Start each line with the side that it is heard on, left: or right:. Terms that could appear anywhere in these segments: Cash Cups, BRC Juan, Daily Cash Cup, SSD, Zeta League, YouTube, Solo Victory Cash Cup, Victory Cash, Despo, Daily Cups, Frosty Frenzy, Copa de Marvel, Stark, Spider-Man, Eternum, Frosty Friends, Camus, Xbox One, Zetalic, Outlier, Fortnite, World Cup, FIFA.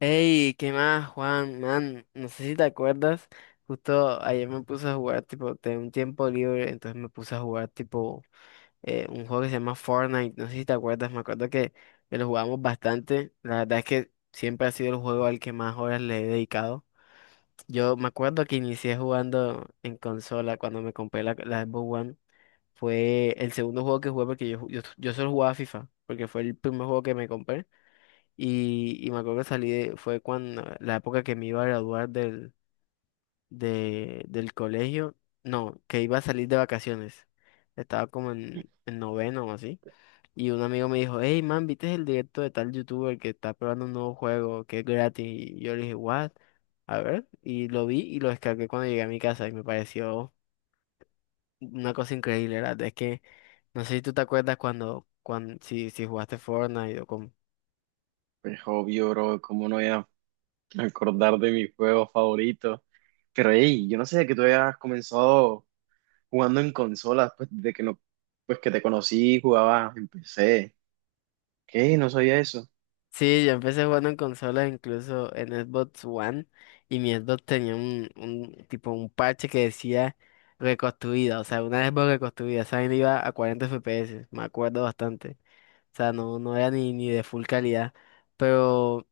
left: Hey, ¿qué más, Juan? Man, no sé si te acuerdas, justo ayer me puse a jugar, tipo, tenía un tiempo libre, entonces me puse a jugar, tipo, un juego que se llama Fortnite, no sé si te acuerdas, me acuerdo que lo jugamos bastante, la verdad es que siempre ha sido el juego al que más horas le he dedicado. Yo me acuerdo que inicié jugando en consola cuando me compré la Xbox One, fue el segundo juego que jugué porque yo solo jugaba FIFA, porque fue el primer juego que me compré. Y me acuerdo que salí, fue cuando, la época que me iba a graduar del colegio, no, que iba a salir de vacaciones. Estaba como en noveno o así. Y un amigo me dijo, hey man, ¿viste el directo de tal youtuber que está probando un nuevo juego que es gratis? Y yo le dije, what? A ver, y lo vi y lo descargué cuando llegué a mi casa y me pareció una cosa increíble, ¿verdad? Es que, no sé si tú te acuerdas cuando si jugaste Fortnite o con.
right: Pues obvio, bro, cómo no voy a acordar de mi juego favorito. Pero hey, yo no sé que tú habías comenzado jugando en consolas, pues desde que no, pues que te conocí, jugabas en PC. ¿Qué? No sabía eso.
left: Sí, yo empecé jugando en consola, incluso en Xbox One, y mi Xbox tenía un tipo un parche que decía reconstruida, o sea, una Xbox reconstruida, esa vaina iba a 40 FPS, me acuerdo bastante. O sea, no, no era ni de full calidad, pero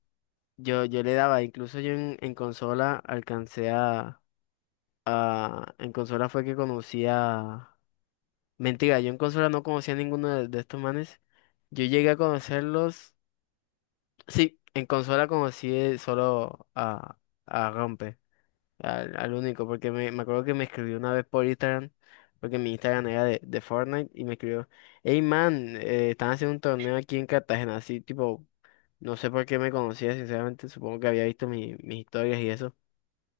left: yo le daba, incluso yo en consola alcancé a, en consola fue que conocía... Mentira, yo en consola no conocía a ninguno de estos manes. Yo llegué a conocerlos. Sí, en consola conocí solo a Rampe, al único, porque me acuerdo que me escribió una vez por Instagram, porque mi Instagram era de Fortnite, y me escribió, hey man, están haciendo un torneo aquí en Cartagena, así tipo, no sé por qué me conocía, sinceramente, supongo que había visto mis historias y eso,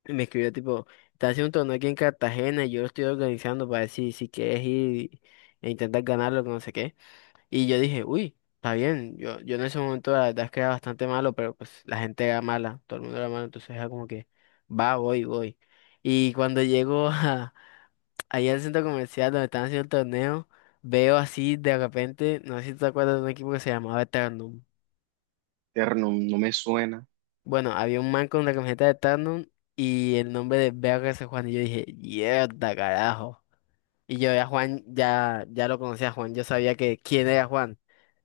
left: y me escribió tipo, están haciendo un torneo aquí en Cartagena, y yo lo estoy organizando para decir si quieres ir e intentar ganarlo, que no sé qué. Y yo dije, uy, está bien, yo en ese momento la verdad es que era bastante malo, pero pues la gente era mala, todo el mundo era malo, entonces era como que, va, voy, voy. Y cuando llego a, allá al centro comercial donde están haciendo el torneo, veo así de repente, no sé si te acuerdas de un equipo que se llamaba Eternum.
right: Terno, no me suena.
left: Bueno, había un man con la camiseta de Eternum y el nombre de BRC Juan, y yo dije, mierda, carajo. Y yo ya Juan, ya lo conocía a Juan, yo sabía que quién era Juan.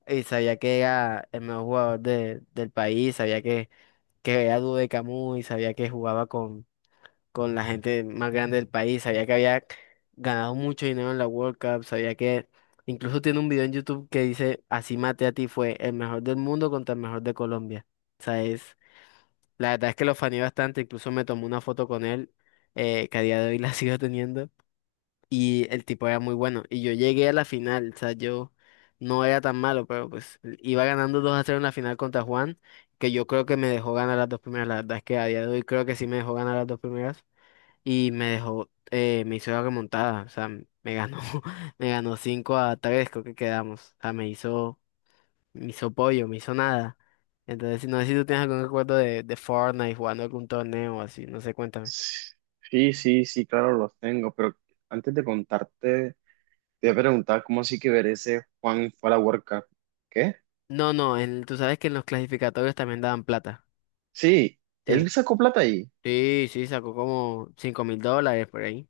left: Y sabía que era el mejor jugador del país, sabía que, era dúo de Camus y sabía que jugaba con la gente más grande del país, sabía que había ganado mucho dinero en la World Cup, sabía que incluso tiene un video en YouTube que dice, así maté a ti fue el mejor del mundo contra el mejor de Colombia. O sea, la verdad es que lo faneé bastante, incluso me tomé una foto con él, que a día de hoy la sigo teniendo. Y el tipo era muy bueno. Y yo llegué a la final, o sea, yo no era tan malo, pero pues iba ganando 2-0 en la final contra Juan, que yo creo que me dejó ganar las dos primeras. La verdad es que a día de hoy creo que sí me dejó ganar las dos primeras. Y me dejó, me hizo la remontada, o sea, me ganó, me ganó 5-3 creo que quedamos. O sea, me hizo pollo, me hizo nada. Entonces, no sé si tú tienes algún recuerdo de Fortnite jugando algún torneo o así, no sé, cuéntame.
right: Sí, sí, sí, claro, los tengo, pero antes de contarte, te voy a preguntar cómo así que ver ese Juan fue a la World Cup. ¿Qué?
left: No, no, tú sabes que en los clasificatorios también daban plata.
right: Sí, él
left: Sí.
right: sacó plata ahí.
left: Sí, sí, sacó como $5.000 por ahí.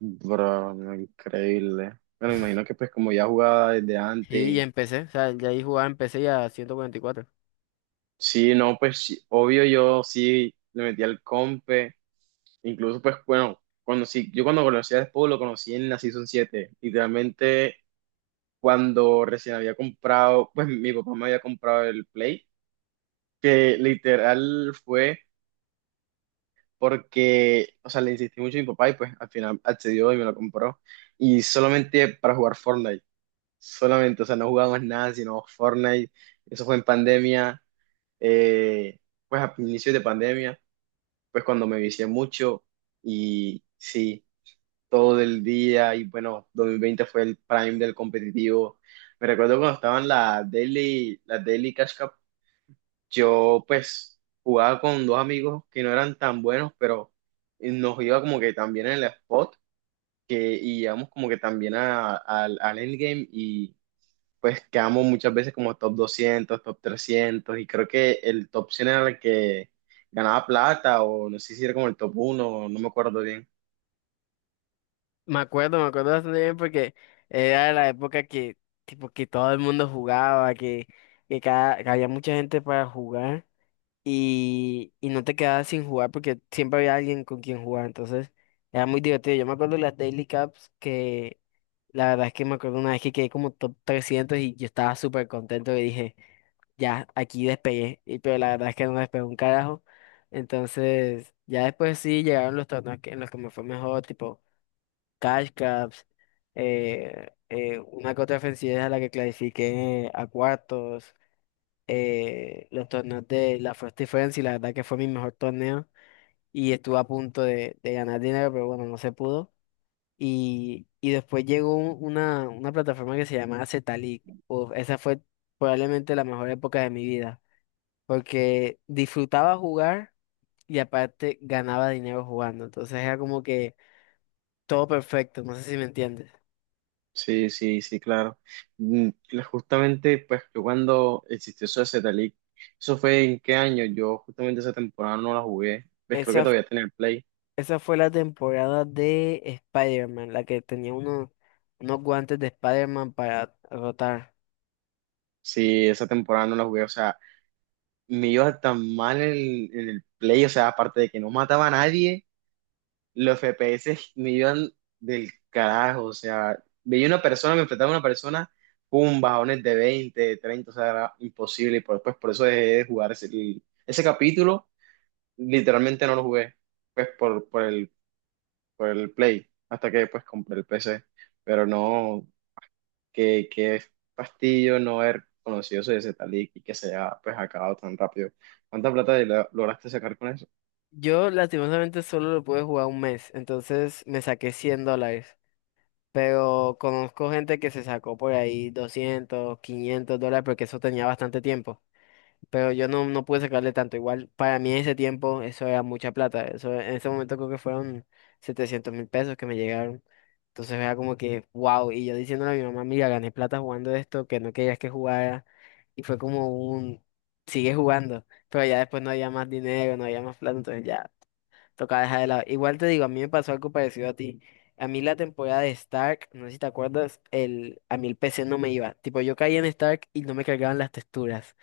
right: Bro, no, increíble. Bueno, me imagino que pues como ya jugaba desde
left: Sí, y
right: antes.
left: empecé, o sea, ya ahí jugaba, empecé ya a 144.
right: Sí, no, pues sí, obvio yo sí le metí al compe, incluso pues bueno, cuando sí, yo cuando conocí a Despo lo conocí en la Season 7, literalmente cuando recién había comprado, pues mi papá me había comprado el Play, que literal fue porque, o sea, le insistí mucho a mi papá y pues al final accedió y me lo compró, y solamente para jugar Fortnite, solamente, o sea, no jugábamos nada sino Fortnite, eso fue en pandemia, eh, pues a inicios de pandemia. Pues cuando me vicié mucho y sí, todo el día y bueno, 2020 fue el prime del competitivo. Me recuerdo cuando estaban las Daily Cash Cup, yo pues jugaba con dos amigos que no eran tan buenos, pero nos iba como que también en el spot que, y íbamos como que también al endgame y pues quedamos muchas veces como top 200, top 300 y creo que el top 100 era el que ganaba plata o no sé si era como el top 1, no me acuerdo bien.
left: Me acuerdo bastante bien porque era la época que, tipo, que todo el mundo jugaba, que había mucha gente para jugar y no te quedabas sin jugar porque siempre había alguien con quien jugar, entonces era muy divertido. Yo me acuerdo las Daily Cups que. La verdad es que me acuerdo una vez que quedé como top 300 y yo estaba súper contento y dije, ya, aquí despegué. Pero la verdad es que no despegué un carajo. Entonces, ya después sí llegaron los torneos en los que me fue mejor, tipo Cash Cups, una que otra ofensiva a la que clasifiqué a cuartos, los torneos de la Frosty Friends y la verdad que fue mi mejor torneo y estuve a punto de ganar dinero, pero bueno, no se pudo. Y después llegó una plataforma que se llamaba Zetalic. Uf, esa fue probablemente la mejor época de mi vida, porque disfrutaba jugar y aparte ganaba dinero jugando. Entonces era como que todo perfecto, no sé si me entiendes.
right: Sí, sí, sí, claro. Mm, Justamente, pues yo cuando existió eso de Zeta League, eso fue en qué año, yo justamente esa temporada no la jugué, pues creo que
left: Esa, f-
right: todavía tenía el play.
left: esa fue la temporada de Spider-Man, la que tenía unos guantes de Spider-Man para rotar.
right: Sí, esa temporada no la jugué, o sea, me iba tan mal en el play, o sea, aparte de que no mataba a nadie, los FPS me iban del carajo, o sea, veía una persona, me enfrentaba a una persona, pum, bajones de veinte, de 30, o sea, era imposible, y por, pues por eso dejé de jugar ese, ese capítulo, literalmente no lo jugué, pues por el Play, hasta que después compré el PC, pero no, que fastidio no haber conocido ese tal y que se haya pues acabado tan rápido. ¿Cuánta plata lograste sacar con eso?
left: Yo lastimosamente solo lo pude jugar un mes, entonces me saqué $100. Pero conozco gente que se sacó por ahí 200 500 dólares porque eso tenía bastante tiempo. Pero yo no, no pude sacarle tanto. Igual para mí en ese tiempo eso era mucha plata. Eso, en ese momento creo que fueron 700.000 pesos que me llegaron. Entonces era como que, wow. Y yo diciéndole a mi mamá, mira, gané plata jugando esto, que no querías que jugara. Y fue como un, sigue jugando. Pero ya después no había más dinero, no había más plata. Entonces ya. Toca dejar de lado. Igual te digo, a mí me pasó algo parecido a ti. A mí la temporada de Stark, no sé si te acuerdas, a mí el PC no me iba. Tipo, yo caía en Stark y no me cargaban las texturas.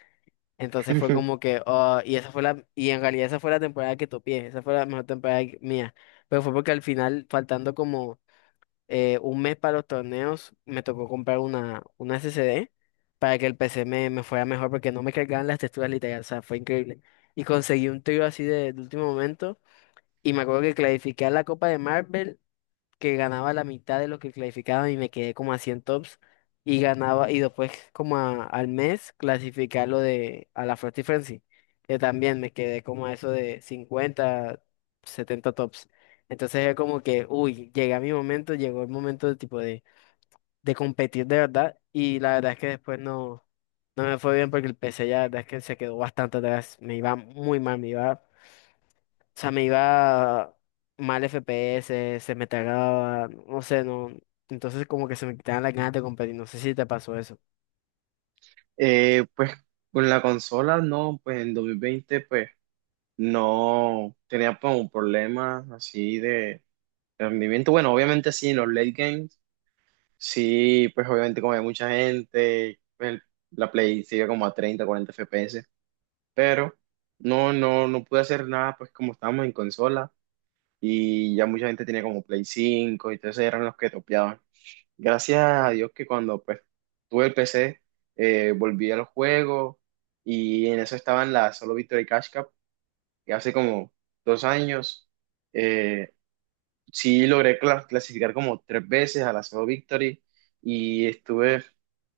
left: Entonces fue como que, oh, y esa fue la, y en realidad esa fue la temporada que topé, esa fue la mejor temporada mía. Pero fue porque al final, faltando como un mes para los torneos, me tocó comprar una SSD para que el PC me fuera mejor porque no me cargaban las texturas literal, o sea, fue increíble. Y conseguí un trío así de último momento. Y me acuerdo que clasifiqué a la Copa de Marvel, que ganaba la mitad de lo que clasificaba y me quedé como a 100 tops. Y ganaba, y después como al mes clasifiqué a lo de a la Frosty Frenzy, que también me quedé como a eso de 50 70 tops. Entonces es como que, uy, llegué a mi momento, llegó el momento de tipo de, competir de verdad. Y la verdad es que después no, no me fue bien porque el P C ya la verdad es que se quedó bastante atrás. Me iba muy mal, me iba. O sea, me iba mal FPS, se me tragaba, no sé, no. Entonces como que se me quitaban las ganas de competir. No sé si te pasó eso.
right: Pues con la consola no, pues en 2020 pues no tenía pues un problema así de rendimiento. Bueno, obviamente sí, en los late games, sí, pues obviamente como hay mucha gente, la Play sigue como a 30, 40 FPS, pero no, no, no pude hacer nada pues como estábamos en consola y ya mucha gente tenía como Play 5 y entonces eran los que topeaban. Gracias a Dios que cuando pues, tuve el PC, volví al juego y en eso estaban las Solo Victory Cash Cup, que hace como 2 años. eh, sí logré clasificar como tres veces a la Solo Victory y estuve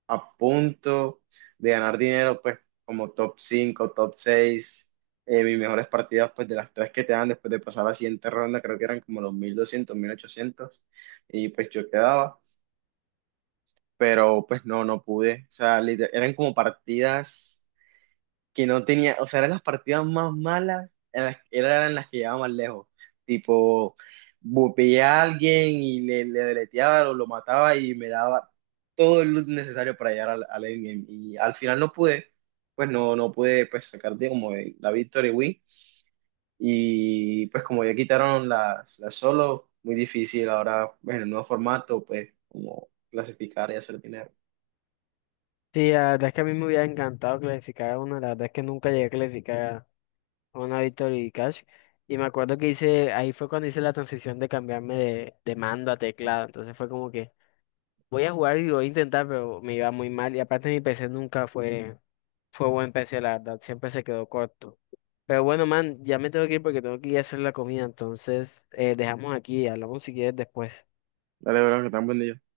right: a punto de ganar dinero, pues como top 5, top 6. Mis mejores partidas, pues de las tres que te dan después de pasar la siguiente ronda, creo que eran como los 1200, 1800 y pues yo quedaba, pero pues no, no pude. O sea, eran como partidas que no tenía, o sea, eran las partidas más malas, en eran las que llevaba más lejos. Tipo, bupeé a alguien y le deleteaba o lo mataba y me daba todo el loot necesario para llegar al endgame. Y al final no pude, pues no, no pude pues sacar de como la victory win. Y pues como ya quitaron las solo, muy difícil ahora, bueno en el nuevo formato, pues como clasificar y hacer dinero.
left: Sí, la verdad es que a mí me hubiera encantado clasificar a una. La verdad es que nunca llegué a clasificar a una Victory Cash. Y me acuerdo que hice, ahí fue cuando hice la transición de cambiarme de mando a teclado. Entonces fue como que voy a jugar y lo voy a intentar, pero me iba muy mal. Y aparte mi PC nunca fue, buen PC, la verdad. Siempre se quedó corto. Pero bueno, man, ya me tengo que ir porque tengo que ir a hacer la comida. Entonces, dejamos aquí, hablamos si quieres después.
right: Dale, bro, que tan buen día.